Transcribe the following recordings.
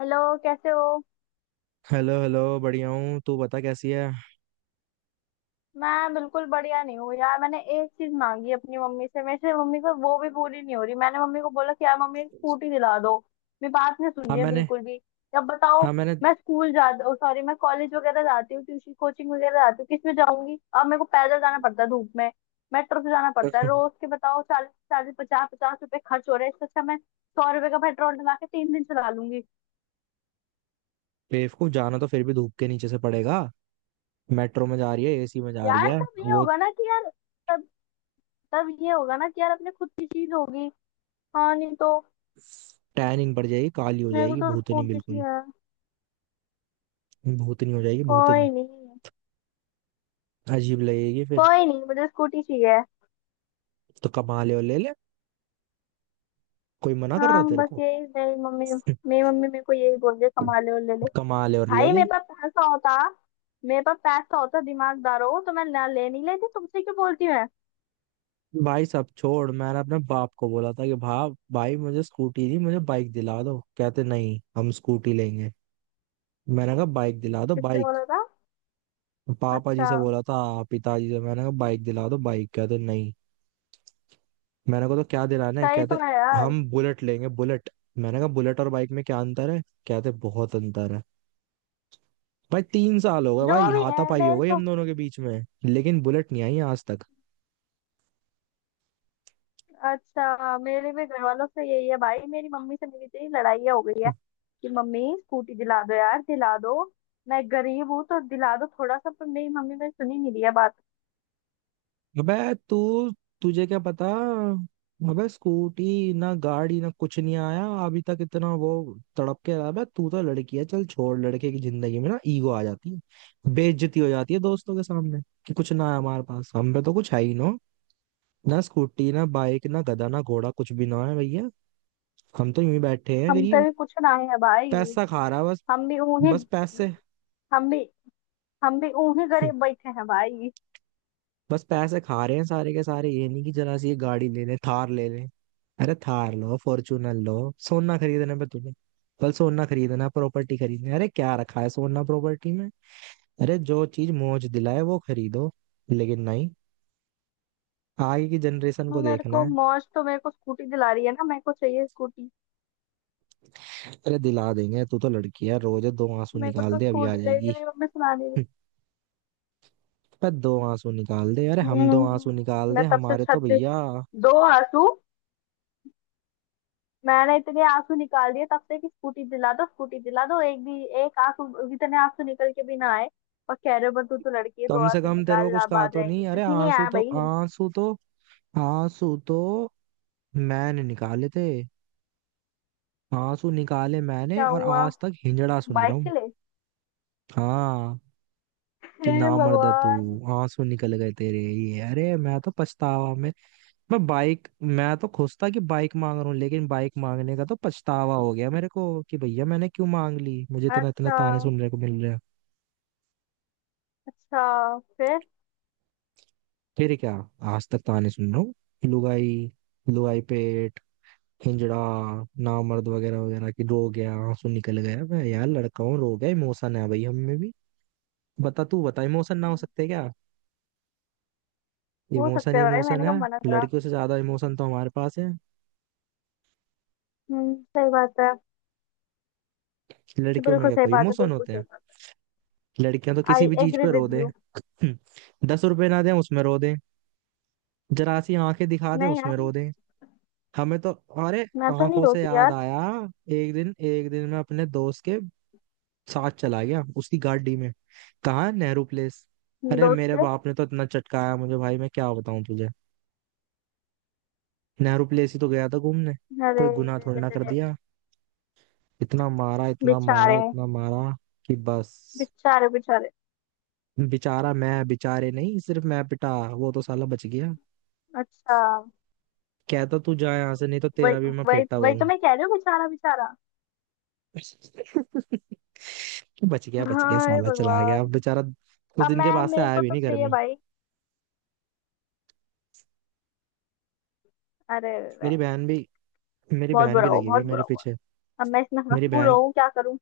Hello, कैसे हो? Hello hello बढ़िया हूँ। तू बता कैसी है? मैं बिल्कुल बढ़िया नहीं हूँ यार। मैंने एक चीज मांगी अपनी मम्मी से, मेरे से मम्मी को, वो भी पूरी नहीं हो रही। मैंने मम्मी को बोला कि यार मम्मी एक स्कूटी दिला दो। मेरी बात नहीं सुन हाँ रही है मैंने बिल्कुल भी। अब बताओ। हाँ मैंने। मैं स्कूल जा, सॉरी, मैं कॉलेज वगैरह जाती हूँ, ट्यूशन कोचिंग वगैरह जाती हूँ। किस में जाऊंगी अब? मेरे को पैदल जाना पड़ता है धूप में। मेट्रो से जाना पड़ता है। रोज के बताओ चालीस चालीस पचास पचास रुपए खर्च हो रहे हैं। इससे अच्छा मैं 100 रुपए का पेट्रोल डला के 3 दिन चला लूंगी। बेवकूफ, जाना तो फिर भी धूप के नीचे से पड़ेगा। मेट्रो में जा रही है, एसी में जा रही यार है। तब ये वो होगा ना कि यार, तब तब ये होगा ना कि यार अपने खुद की चीज होगी। हाँ नहीं तो। टैनिंग पड़ जाएगी, काली हो मेरे को जाएगी तो भूतनी स्कूटी बिल्कुल। चाहिए। भूतनी हो जाएगी भूतनी। कोई नहीं। अजीब लगेगी फिर। कोई नहीं, मुझे स्कूटी चाहिए। तो कमा ले और ले ले। कोई मना कर रहा हाँ है तेरे बस को? यही मेरी मम्मी मेरे को यही बोल रही है, कमा ले और ले ले। कमा ले और ले भाई ले। मेरे पास पैसा होता, दिमागदार हो तो मैं ना ले नहीं लेती तुमसे, क्यों बोलती हूँ मैं? भाई सब छोड़, मैंने अपने बाप को बोला था कि भाप भाई मुझे स्कूटी नहीं, मुझे बाइक दिला दो। कहते नहीं, हम स्कूटी लेंगे। मैंने कहा बाइक दिला दो किससे बाइक। बोला था? पापा जी अच्छा। से बोला था। पिताजी से मैंने कहा बाइक दिला दो बाइक। कहते नहीं। मैंने कहा तो क्या दिलाना है? सही कहते तो है यार। हम बुलेट लेंगे बुलेट। मैंने कहा बुलेट और बाइक में क्या अंतर है? कहते बहुत अंतर है। भाई 3 साल हो गए भाई, जो भी है हाथापाई हो मेरे गई को। हम दोनों के बीच में, लेकिन बुलेट नहीं आई आज तक। अच्छा मेरे भी घर वालों से यही है भाई। मेरी मम्मी से मेरी इतनी लड़ाई हो गई है कि मम्मी स्कूटी दिला दो यार, दिला दो। मैं गरीब हूँ तो दिला दो थोड़ा सा। पर मेरी मम्मी ने सुनी नहीं दिया बात। अबे तू, तुझे क्या पता। अबे स्कूटी ना, गाड़ी ना, कुछ नहीं आया अभी तक। इतना वो तड़प के रहा है। अबे तू तो लड़की है, चल छोड़। लड़के की जिंदगी में ना ईगो आ जाती है, बेइज्जती हो जाती है दोस्तों के सामने कि कुछ ना है हमारे पास, हम पे तो कुछ है ही ना। ना स्कूटी ना बाइक ना गधा ना घोड़ा, कुछ भी ना है भैया। हम तो यूं ही बैठे हैं हम तो गरीब। भी पूछना है भाई। पैसा खा रहा है बस। हम भी उन्हीं। बस पैसे हम भी हम भी उन्हीं गरीब बैठे हैं भाई। बस पैसे खा रहे हैं सारे के सारे। ये नहीं कि जरा सी ये गाड़ी ले ले, थार ले ले। अरे थार लो, फॉर्चूनर लो। सोना खरीदने पे तुम्हें, कल सोना खरीदना, प्रॉपर्टी खरीदनी। अरे क्या रखा है सोना प्रॉपर्टी में। अरे जो चीज मौज दिलाए वो खरीदो, लेकिन नहीं, आगे की जनरेशन को मेरे देखना को है। मौज तो मेरे को स्कूटी दिला रही है ना, मेरे को चाहिए स्कूटी। अरे दिला देंगे, तू तो लड़की है, रोज दो आंसू मेरे को निकाल तो दे अभी आ स्कूटी ले रही है, जाएगी। मेरी मम्मी सुना नहीं रही। हम्म, पर दो आंसू निकाल दे, अरे हम दो आंसू हम्म। निकाल दे मैं तब से हमारे तो छत पे। भैया, दो आंसू। मैंने इतने आंसू निकाल दिए तब से कि स्कूटी दिला दो स्कूटी दिला दो, एक आंसू इतने आंसू निकल के भी ना आए। और कह रहे हो पर तू तो लड़की है दो कम से आंसू कम तेरे को निकाल कुछ लाभ कहा आ तो जाएंगे, नहीं। अरे कहीं नहीं आंसू आया तो भाई। आंसू तो आंसू तो मैंने निकाले थे। आंसू निकाले मैंने क्या और हुआ? आज तक हिंजड़ा सुन रहा बाइक के हूँ। लिए? हाँ, कि हे नामर्द है तू। भगवान। आंसू निकल गए तेरे ये। अरे मैं तो पछतावा में। मैं तो खुश था कि बाइक मांग रहा हूँ, लेकिन बाइक मांगने का तो पछतावा हो गया मेरे को कि भैया मैंने क्यों मांग ली। मुझे इतना इतना अच्छा। ताने सुनने को मिल रहे हैं। अच्छा फिर? फिर क्या, आज तक ताने सुन रहा हूँ। लुगाई, लुगाई पेट, हिंजड़ा, नामर्द वगैरह वगैरह, कि रो गया आंसू निकल गया। मैं यार लड़का हूँ, रो गया। इमोशन है भाई हम में भी। बता तू बता, इमोशन ना हो हम्म, सकते क्या? हो इमोशन सकता है भाई, इमोशन मैंने है। कब मना करा? लड़कियों से ज्यादा इमोशन तो हमारे पास है। हम्म, सही बात है। लड़कियों में बिल्कुल क्या सही कोई बात है, इमोशन बिल्कुल होते सही हैं? बात लड़कियां तो है। किसी आई भी चीज एग्री पे रो विद दे। यू। 10 रुपए ना दें उसमें रो दे। जरा सी आंखें दिखा दे नहीं यार, उसमें रो दे। हमें तो, अरे मैं तो नहीं आंखों से रोती याद यार। आया, एक दिन मैं अपने दोस्त के साथ चला गया उसकी गाड़ी में, कहाँ, नेहरू प्लेस। अरे दोस्त मेरे के? बाप ने तो इतना चटकाया मुझे भाई, मैं क्या बताऊं तुझे। नेहरू प्लेस ही तो गया था घूमने, अरे, कोई गुनाह रे थोड़ी रे ना कर रे। दिया। इतना मारा इतना मारा बेचारे। इतना मारा कि बस। बेचारे बेचारे। बेचारा मैं, बेचारे नहीं, सिर्फ मैं पिटा, वो तो साला बच गया। अच्छा। कहता, तू जा यहाँ से नहीं तो वही, तेरा भी मैं वही फेटा वही भरूं। तो मैं कह रही हूँ, बेचारा बेचारा। बच गया, बच गया हाय साला, चला गया अब भगवान। बेचारा। कुछ अब दिन के मैं, बाद से मेरे आया को भी तो नहीं घर चाहिए में। भाई। अरे वे। मेरी बहन भी मेरी बहुत बहन भी बुरा हुआ, लगी हुई है बहुत मेरे बुरा हुआ। पीछे। अब मैं इसमें मेरी मजबूर बहन, हूँ, क्या करूँ?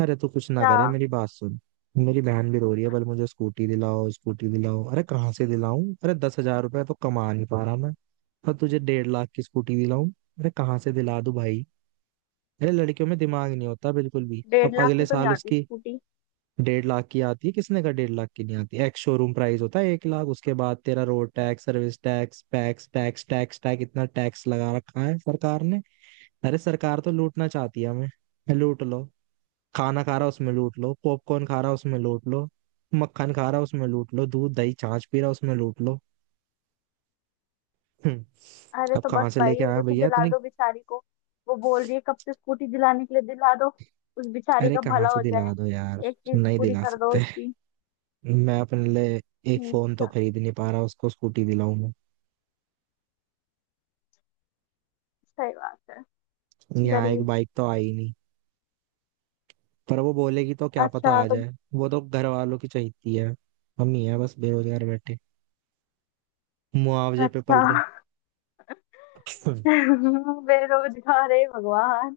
अरे तू कुछ ना क्या? करे, मेरी बात सुन। मेरी बहन भी रो रही है, बोले मुझे स्कूटी दिलाओ स्कूटी दिलाओ। अरे कहाँ से दिलाऊं? अरे 10,000 रुपये तो कमा नहीं पा रहा मैं, और तुझे 1.5 लाख की स्कूटी दिलाऊं। अरे कहाँ से दिला दूं भाई। अरे लड़कियों में दिमाग नहीं होता बिल्कुल भी। अब 1.5 लाख अगले की तो नहीं साल आती उसकी स्कूटी। 1.5 लाख की आती है। किसने का 1.5 लाख की नहीं आती, एक्स शोरूम प्राइस होता है 1 लाख, उसके बाद तेरा रोड टैक्स, सर्विस टैक्स, पैक्स टैक्स, टैक्स टैक्स, इतना टैक्स लगा रखा है सरकार ने। अरे सरकार तो लूटना चाहती है हमें। लूट लो, खाना खा रहा उसमें लूट लो, पॉपकॉर्न खा रहा उसमें लूट लो, मक्खन खा रहा उसमें लूट लो, दूध दही छाछ पी रहा उसमें लूट लो। हम्म, अरे अब तो बस कहाँ से भाई लेके अब आया उसे भैया दिला इतनी, दो बेचारी को। वो बोल रही है कब से स्कूटी दिलाने के लिए, दिला दो। उस बेचारी अरे का कहाँ भला से हो दिला जाए। दो यार। एक चीज नहीं पूरी दिला कर दो सकते। उसकी। मैं अपने लिए एक फोन तो अच्छा। खरीद नहीं पा रहा, उसको स्कूटी दिलाऊंगा। सही बात है। यहाँ एक गरीब। बाइक तो आई नहीं। पर वो बोलेगी तो क्या पता अच्छा आ तो। जाए, वो तो घर वालों की चाहती है। हम ही है बस बेरोजगार बैठे, मुआवजे पे पल अच्छा। रहे। बेरोजगार है भगवान।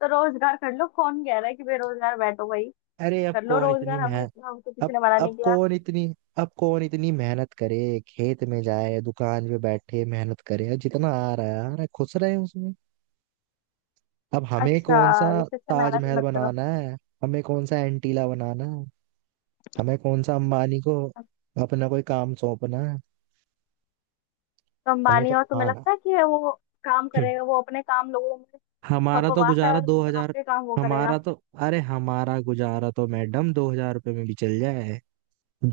तो रोजगार कर लो, कौन कह रहा है कि बेरोजगार बैठो भाई? अरे अब कर लो कौन इतनी रोजगार, मेहनत, हमको किसी अब ने मना अब नहीं किया। कौन इतनी अब कौन इतनी मेहनत करे, खेत में जाए दुकान पे बैठे मेहनत करे, जितना आ रहा है खुश रहे उसमें। अब हमें अच्छा कौन सा रिश्ते से मेहनत ही ताजमहल मत करो। बनाना है, हमें कौन सा एंटीला बनाना है, हमें कौन सा अंबानी को अपना कोई काम सौंपना है। तो हमें अंबानी तो हो, तुम्हें खाना, लगता है कि वो काम हम्म, करेगा? वो अपने काम लोगों में हमारा तो खपवाता है, गुजारा दो और हजार आपके काम वो करेगा? हमारा तो अरे हमारा गुजारा तो मैडम 2,000 रुपये में भी चल जाए।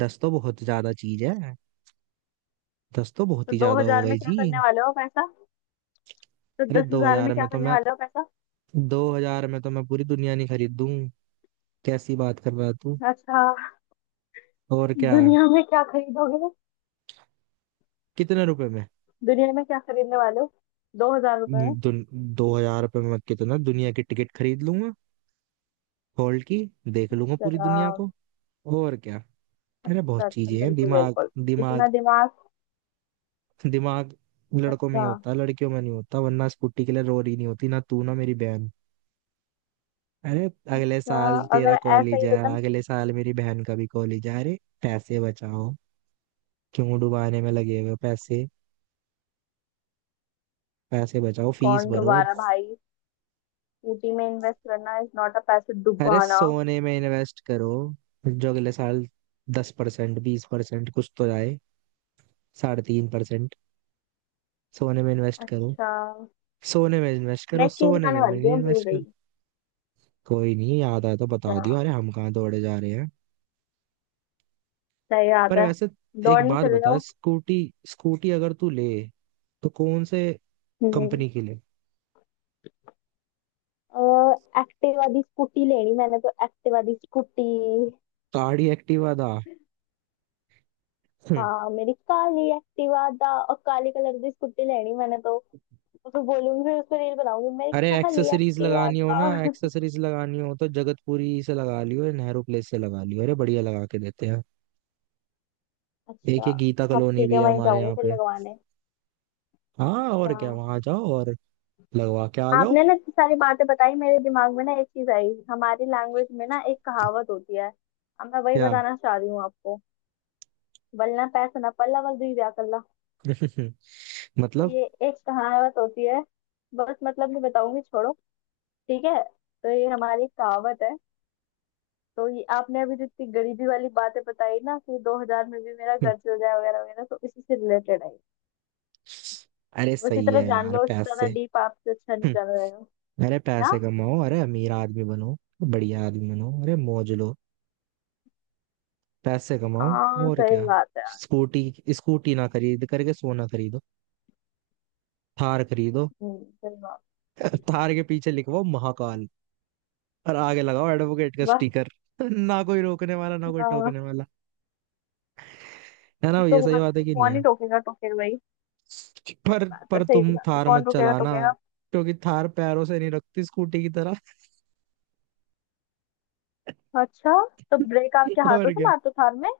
दस तो बहुत ज्यादा चीज है, दस तो बहुत तो ही दो ज्यादा हो हजार में गई क्या जी। करने वाले हो पैसा? तो अरे दस हजार में क्या करने वाले हो पैसा? दो हजार में तो मैं पूरी दुनिया नहीं खरीद दूं। कैसी बात कर रहा है तू? अच्छा। और क्या, दुनिया में क्या खरीदोगे? कितने रुपए में। दुनिया में क्या खरीदने वाले हो 2 हजार रुपए में? 2,000 रुपये में कितना दुनिया की टिकट खरीद लूंगा, हॉल की, देख लूंगा अच्छा, पूरी दुनिया को। और क्या, मेरा अच्छा बहुत अच्छा चीजें हैं, बिल्कुल दिमाग, बिल्कुल। दिमाग, इतना दिमाग। दिमाग लड़कों में ही अच्छा। होता है लड़कियों में नहीं होता, वरना स्कूटी के लिए रो रही नहीं होती ना तू ना मेरी बहन। अरे अगले अच्छा साल अगर तेरा ऐसा कॉलेज ही है, होता ना। अगले साल मेरी बहन का भी कॉलेज है। अरे पैसे बचाओ, क्यों डुबाने में लगे हुए हो? पैसे, पैसे बचाओ, फीस कौन भरो। दोबारा भाई? स्कूटी में इन्वेस्ट करना इज नॉट अ पैसे अरे डुबाना। सोने में इन्वेस्ट करो, जो अगले साल 10% 20% कुछ तो आए, 3.5%। सोने में इन्वेस्ट करो अच्छा। सोने में इन्वेस्ट मैं करो, एक चीज सोने बताने में, मैं वाली थी, नहीं, मैं भूल इन्वेस्ट गई। करो। कोई नहीं, याद आया तो बता दियो। अच्छा। अरे हम कहाँ दौड़े जा रहे हैं। सही बात पर है। वैसे एक दौड़ने बात चले बता, जाओ। स्कूटी, अगर तू ले तो कौन से हम्म। कंपनी की ले? एक्टिवा दी स्कूटी लेनी मैंने तो, एक्टिवा दी स्कूटी। गाड़ी एक्टिवा दा। हम्म, हाँ मेरी काली एक्टिवा दा, और काले कलर की स्कूटी लेनी मैंने तो। उसको बोलूंगी, फिर उस पर रील बनाऊंगी, मेरी अरे काली एक्सेसरीज एक्टिवा लगानी हो ना, दा। एक्सेसरीज लगानी हो तो जगतपुरी से लगा लियो, या नेहरू प्लेस से लगा लियो। अरे बढ़िया लगा के देते हैं। एक अच्छा। ये गीता अब कॉलोनी ठीक भी है, है वहीं हमारे जाऊंगी यहाँ फिर पे। लगवाने। हाँ और अच्छा। क्या, वहां जाओ और लगवा के आ जाओ। आपने ना इतनी सारी बातें बताई, मेरे दिमाग में ना एक चीज आई। हमारी लैंग्वेज में ना एक कहावत होती है, अब मैं वही क्या? बताना चाह रही हूँ आपको। बल्ला पैसा ना पल्ला, बल दुई ब्याह कल्ला। तो मतलब? ये एक कहावत होती है। बस मतलब नहीं बताऊंगी, छोड़ो। ठीक है। तो ये हमारी एक कहावत है। तो ये आपने अभी जितनी गरीबी वाली बातें बताई ना, कि 2 हजार में भी मेरा हम्म, घर चल जाए वगैरह वगैरह, तो इसी से रिलेटेड है। अरे बस सही इतना है जान यार, लो, इससे पैसे। ज्यादा डीप आपसे अच्छा नहीं जाना हम्म, रहेगा। अरे पैसे कमाओ, अरे अमीर आदमी बनो, बढ़िया आदमी बनो, अरे मौज लो, पैसे कमाओ, हाँ और सही क्या। बात है यार। स्कूटी, ना खरीद करके सोना खरीदो, थार खरीदो। सही बात। थार के पीछे लिखवाओ महाकाल, और आगे लगाओ एडवोकेट का बस। स्टिकर। ना कोई रोकने वाला, ना कोई हाँ। टोकने वाला। है ना, ये तो सही आज बात है तो कि नहीं कौन है? ही टोकेगा टोकेगा भाई? पर सही बात है पर सही तुम बात है, थार कौन मत टोकेगा चलाना, टोकेगा? क्योंकि थार पैरों से नहीं रखती स्कूटी की तरह। अच्छा। तो ब्रेक आपके हाथों और से क्या। मारते हो थार में?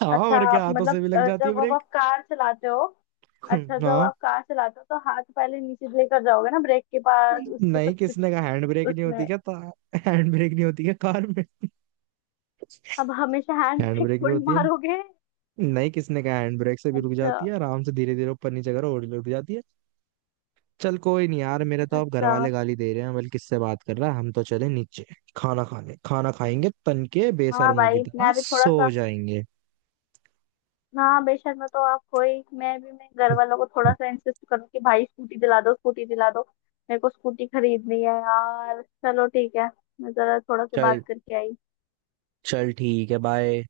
हाँ अच्छा। और क्या, आप हाथों मतलब, से भी लग जाती है जब अब ब्रेक। आप कार चलाते हो। अच्छा जब हाँ, आप कार चलाते हो तो हाथ पहले नीचे लेकर जाओगे ना ब्रेक के पास, उसके नहीं, सब कुछ? किसने कहा हैंड ब्रेक नहीं होती उसमें क्या था? हैंड ब्रेक नहीं होती क्या कार में? अब हमेशा हैंड हैंड ब्रेक ब्रेक भी थोड़ी होती है। मारोगे। नहीं, किसने कहा, हैंड ब्रेक से भी रुक अच्छा। जाती है आराम से, धीरे धीरे ऊपर नीचे करो और रुक जाती है। चल कोई नहीं यार, मेरे तो अब घर अच्छा। वाले गाली दे रहे हैं, बल्कि किससे बात कर रहा है। हम तो चले नीचे, खाना खाने। खाना खाएंगे तन के, हाँ बेशर्मों की भाई तरह मैं भी थोड़ा सो सा। जाएंगे। हाँ बेशक, मैं तो आपको ही, मैं भी, मैं घर वालों को थोड़ा सा इंसिस्ट करूँ कि भाई स्कूटी दिला दो, स्कूटी दिला दो। मेरे को स्कूटी खरीदनी है यार, चलो ठीक है। मैं जरा थोड़ा सा चल, बात करके आई। चल ठीक है, बाय।